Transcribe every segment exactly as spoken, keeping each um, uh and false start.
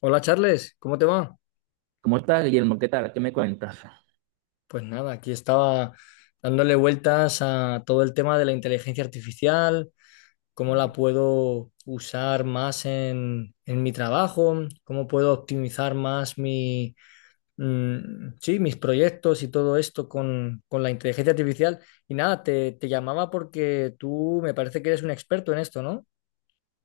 Hola Charles, ¿cómo te va? ¿Cómo estás, Guillermo? ¿Qué tal? ¿Qué me cuentas? Pues nada, aquí estaba dándole vueltas a todo el tema de la inteligencia artificial, cómo la puedo usar más en, en mi trabajo, cómo puedo optimizar más mi, mm, sí, mis proyectos y todo esto con, con la inteligencia artificial. Y nada, te, te llamaba porque tú me parece que eres un experto en esto, ¿no?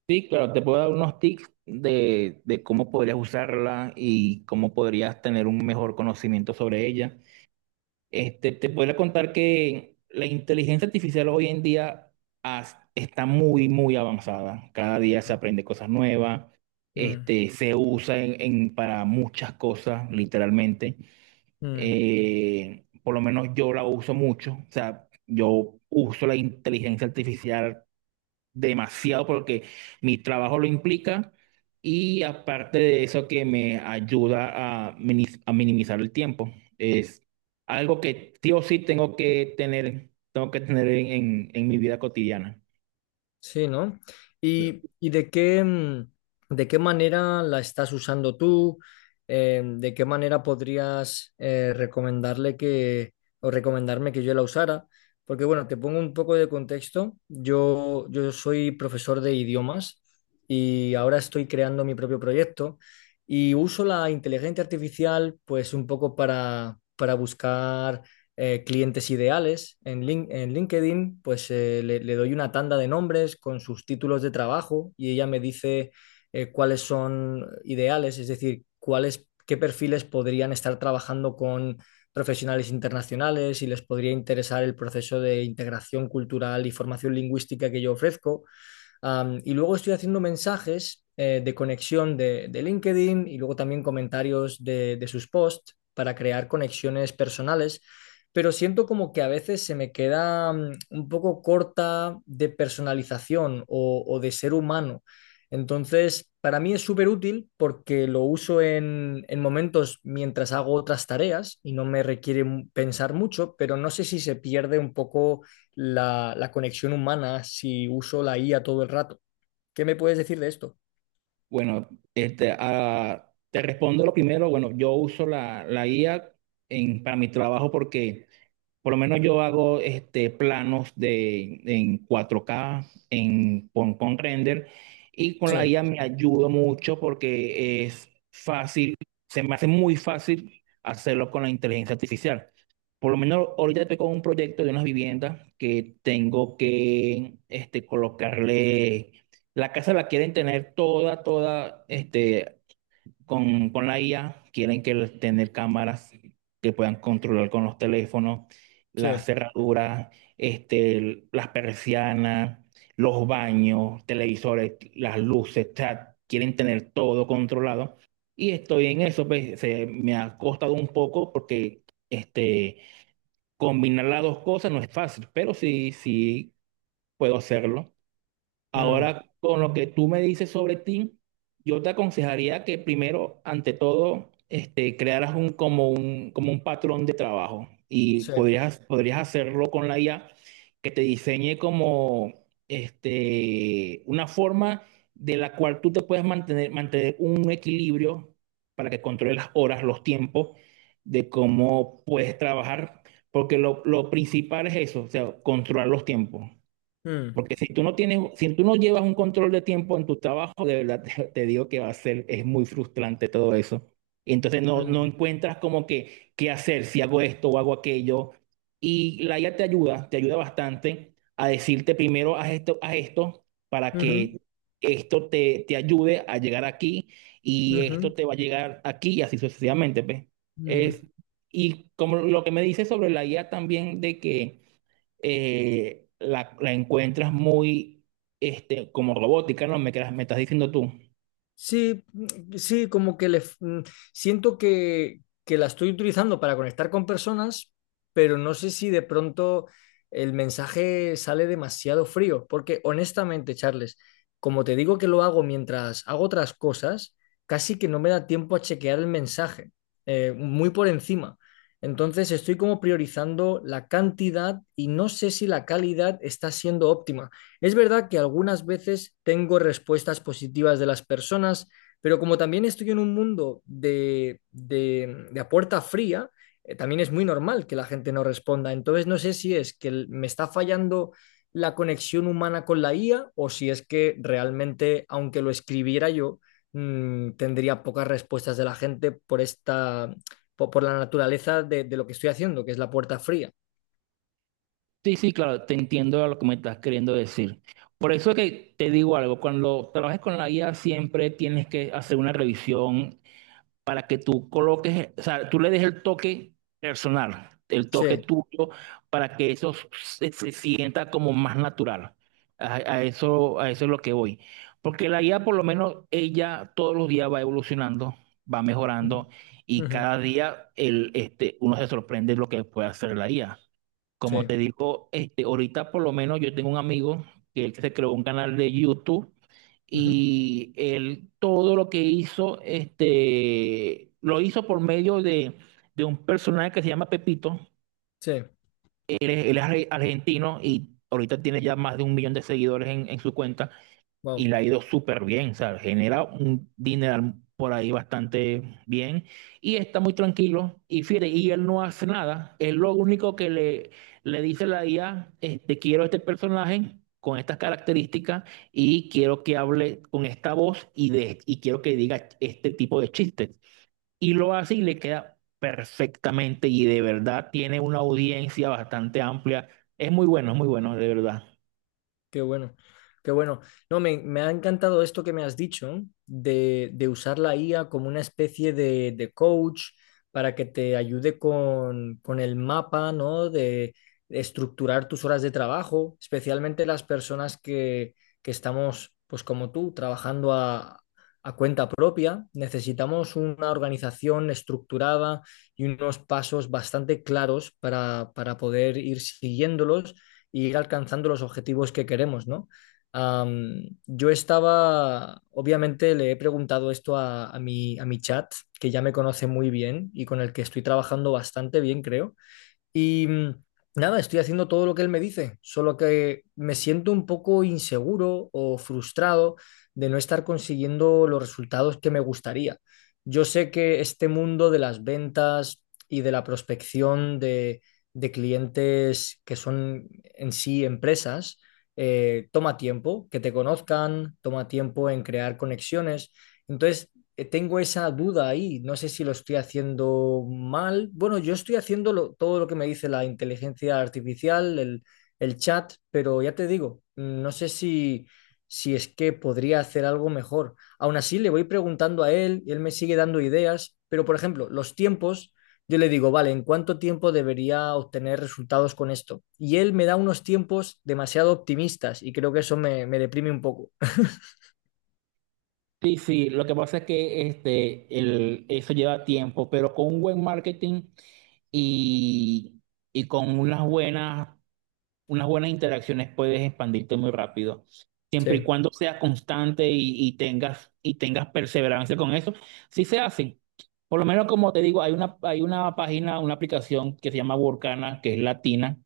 Sí, claro, te puedo dar unos tips de, de cómo podrías usarla y cómo podrías tener un mejor conocimiento sobre ella. Este, te podría contar que la inteligencia artificial hoy en día has- está muy, muy avanzada. Cada día se aprende cosas nuevas, Mm, este, se usa en, en- para muchas cosas, literalmente. mm. Eh, por lo menos yo la uso mucho. O sea, yo uso la inteligencia artificial demasiado porque mi trabajo lo implica y aparte de eso que me ayuda a, minis- a minimizar el tiempo. Es algo que sí o sí tengo que tener, tengo que tener en, en- en mi vida cotidiana. Sí, ¿no? ¿Y, y de qué, mm, de qué manera la estás usando tú? Eh, ¿de qué manera podrías eh, recomendarle que, o recomendarme que yo la usara? Porque bueno, te pongo un poco de contexto. Yo, yo soy profesor de idiomas y ahora estoy creando mi propio proyecto y uso la inteligencia artificial pues un poco para, para buscar eh, clientes ideales en, Lin- en LinkedIn, pues eh, le, le doy una tanda de nombres con sus títulos de trabajo y ella me dice eh, cuáles son ideales, es decir, cuáles, qué perfiles podrían estar trabajando con profesionales internacionales y les podría interesar el proceso de integración cultural y formación lingüística que yo ofrezco. Am, y luego estoy haciendo mensajes eh, de conexión de, de LinkedIn y luego también comentarios de, de sus posts para crear conexiones personales, pero siento como que a veces se me queda mm, un poco corta de personalización o, o de ser humano. Entonces, para mí es súper útil porque lo uso en, en momentos mientras hago otras tareas y no me requiere mu- pensar mucho, pero no sé si se pierde un poco la, la conexión humana si uso la I A todo el rato. ¿Qué me puedes decir de esto? Bueno, este, ah, te respondo lo primero. Bueno, yo uso la, la I A en, para mi trabajo porque... Por lo menos yo hago este, planos de, en cuatro K, en, con, con render, y con Sí, la I A me ayuda mucho porque es fácil, se me hace muy fácil hacerlo con la inteligencia artificial. Por lo menos ahorita estoy con un proyecto de unas viviendas que tengo que este, colocarle, la casa la quieren tener toda, toda este, con, con la I A, quieren que el- tener cámaras que puedan controlar con los teléfonos, sí, las cerraduras, este, el- las persianas, los baños, televisores, las luces, o sea, quieren tener todo controlado. Y estoy en eso, pues, se me ha costado un poco porque este, combinar las dos cosas no es fácil, pero sí, sí puedo hacerlo. mm, Ahora, con lo que tú me dices sobre ti, yo te aconsejaría que primero, ante todo, este, crearas un, como un, como un patrón de trabajo y sí, podrías, podrías hacerlo con la I A que te diseñe como este, una forma de la cual tú te puedes mantener, mantener un equilibrio para que controles las horas, los tiempos de cómo puedes trabajar, porque lo, lo principal es eso, o sea, controlar los tiempos. mm, Porque si tú no tienes, si tú no llevas un control de tiempo en tu trabajo, de verdad te, te digo que va a ser, es muy frustrante todo eso. Y entonces no, no mm, encuentras como que qué hacer, si hago esto o hago aquello. Y la I A te ayuda, te ayuda bastante a decirte primero haz esto, haz esto, para ujú, que esto te, te ayude a llegar aquí y esto ujú, te va a llegar aquí y así sucesivamente, pues. mm. Es, y como lo que me dice sobre la I A también de que eh, la, la encuentras muy este, como robótica, ¿no? Me, quedas- me estás diciendo tú. Sí, mm, sí, como que le, f- mm, siento que, que la estoy utilizando para conectar con personas, pero no sé si de pronto el mensaje sale demasiado frío, porque honestamente, Charles, como te digo que lo hago mientras hago otras cosas, casi que no me da tiempo a chequear el mensaje, eh, muy por encima. Entonces estoy como priorizando la cantidad y no sé si la calidad está siendo óptima. Es verdad que algunas veces tengo respuestas positivas de las personas, pero como también estoy en un mundo de, de, de a puerta fría, eh, también es muy normal que la gente no responda. Entonces no sé si es que el- me está fallando la conexión humana con la I A o si es que realmente, aunque lo escribiera yo, mm, tendría pocas respuestas de la gente por esta, po- por, la naturaleza de, de lo que estoy haciendo, que es la puerta fría. Sí, sí, claro, te entiendo lo que me estás queriendo decir. Por eso que te digo algo, cuando trabajes con la I A siempre tienes que hacer una revisión para que tú coloques, o sea, tú le des el toque personal, el toque Sí. tuyo, para que eso se, se sienta como más natural. A, a eso, a eso es lo que voy. Porque la guía, por lo menos, ella todos los días va evolucionando, va Ujú. mejorando y Ujú. cada día el, este, uno se sorprende lo que puede hacer la guía. Como Sí. te digo, este, ahorita por lo menos yo tengo un amigo que él se creó un canal de YouTube Ujú. y él todo lo que hizo, este, lo hizo por medio de, de un personaje que se llama Pepito. Sí. Él es, él es argentino y ahorita tiene ya más de un millón de seguidores en en su cuenta y Wow, le ha ido súper bien, ¿sabes? Genera un dinero por ahí bastante bien y está muy tranquilo. Y fíjate, y él no hace nada. Él lo único que le, le dice a la I A, este, quiero este personaje con estas características y quiero que hable con esta voz y, de, y quiero que diga este tipo de chistes. Y lo hace y le queda perfectamente y de verdad tiene una audiencia bastante amplia. Es muy bueno, es muy bueno, de verdad. qué bueno, qué bueno. No, me, me ha encantado esto que me has dicho de, de usar la I A como una especie de, de coach para que te ayude con, con el mapa, ¿no? De, de estructurar tus horas de trabajo, especialmente las personas que, que estamos, pues como tú, trabajando a, a cuenta propia. Necesitamos una organización estructurada y unos pasos bastante claros para, para poder ir siguiéndolos y ir alcanzando los objetivos que queremos, ¿no? Um, yo estaba, obviamente le he preguntado esto a, a mi, a mi chat, que ya me conoce muy bien y con el que estoy trabajando bastante bien, creo. Y mm, nada, estoy haciendo todo lo que él me dice, solo que me siento un poco inseguro o frustrado de no estar consiguiendo los resultados que me gustaría. Yo sé que este mundo de las ventas y de la prospección de, de clientes que son en sí empresas, eh, toma tiempo que te conozcan, toma tiempo en crear conexiones. Entonces, eh, tengo esa duda ahí, no sé si lo estoy haciendo mal. Bueno, yo estoy haciendo lo- todo lo que me dice la inteligencia artificial, el, el chat, pero ya te digo, no sé si, si es que podría hacer algo mejor. Aún así, le voy preguntando a él, y él me sigue dando ideas, pero por ejemplo, los tiempos, yo le digo, vale, ¿en cuánto tiempo debería obtener resultados con esto? Y él me da unos tiempos demasiado optimistas y creo que eso me, me deprime un poco. Sí, sí, lo que pasa es que este, el, eso lleva tiempo, pero con un buen marketing y, y con unas buenas, unas buenas interacciones puedes expandirte muy rápido. Sí, Siempre y cuando seas constante y, y tengas, y tengas perseverancia con eso, sí se hace. Por lo menos, como te digo, hay una, hay una página, una aplicación que se llama Workana, que es latina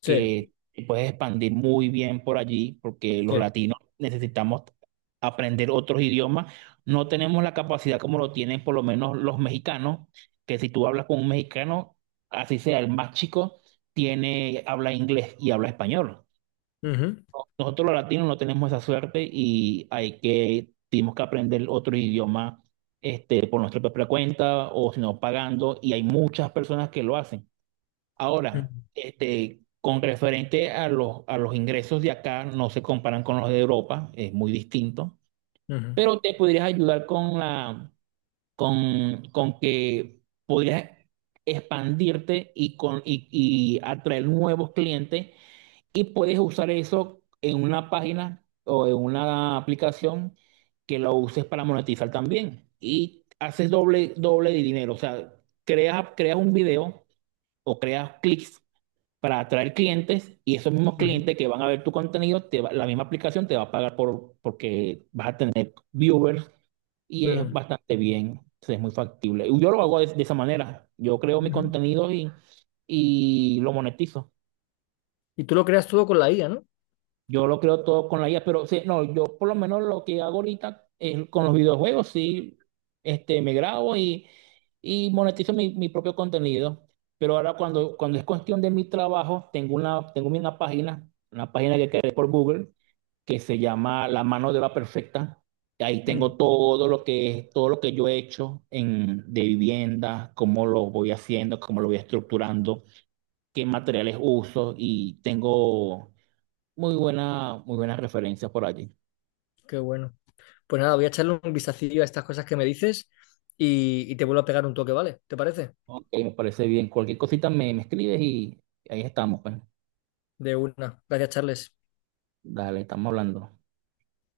sí, que te puedes expandir muy bien por allí, porque los sí. latinos necesitamos aprender otros idiomas. No tenemos la capacidad como lo tienen por lo menos los mexicanos, que si tú hablas con un mexicano, así sea el más chico, tiene, habla inglés y habla español. Ujú. Nosotros los latinos no tenemos esa suerte y hay que, tenemos que aprender otro idioma este, por nuestra propia cuenta o si no pagando y hay muchas personas que lo hacen. Ahora, este, con referente a los, a los ingresos de acá, no se comparan con los de Europa, es muy distinto, Ujú, pero te podrías ayudar con la, con, con que podrías expandirte y, con, y, y atraer nuevos clientes y puedes usar eso en una página o en una aplicación que lo uses para monetizar también y haces doble, doble de dinero, o sea, creas, creas un video o creas clics para atraer clientes y esos mismos ujú, clientes que van a ver tu contenido, te va- la misma aplicación te va a pagar por, porque vas a tener viewers y es ujú, bastante bien, es muy factible. Y yo lo hago de, de esa manera, yo creo mi ujú. contenido y, y lo monetizo. Y tú lo creas todo con la I A, ¿no? Yo lo creo todo con la I A, pero sí, no, yo por lo menos lo que hago ahorita es con los videojuegos, sí, este, me grabo y, y monetizo mi, mi propio contenido. Pero ahora cuando, cuando es cuestión de mi trabajo, tengo una, tengo una página, una página que creé por Google, que se llama La mano de la perfecta. Y ahí Mm, tengo todo lo que, es, todo lo que yo he hecho en, de vivienda, cómo lo voy haciendo, cómo lo voy estructurando, qué materiales uso y tengo muy buena, muy buenas referencias por allí. qué bueno. Pues nada, voy a echarle un vistacillo a estas cosas que me dices y, y te vuelvo a pegar un toque, ¿vale? ¿Te parece? Ok, me parece bien. Cualquier cosita me, me escribes y ahí estamos, pues. De una. Gracias, Charles. Dale, estamos hablando.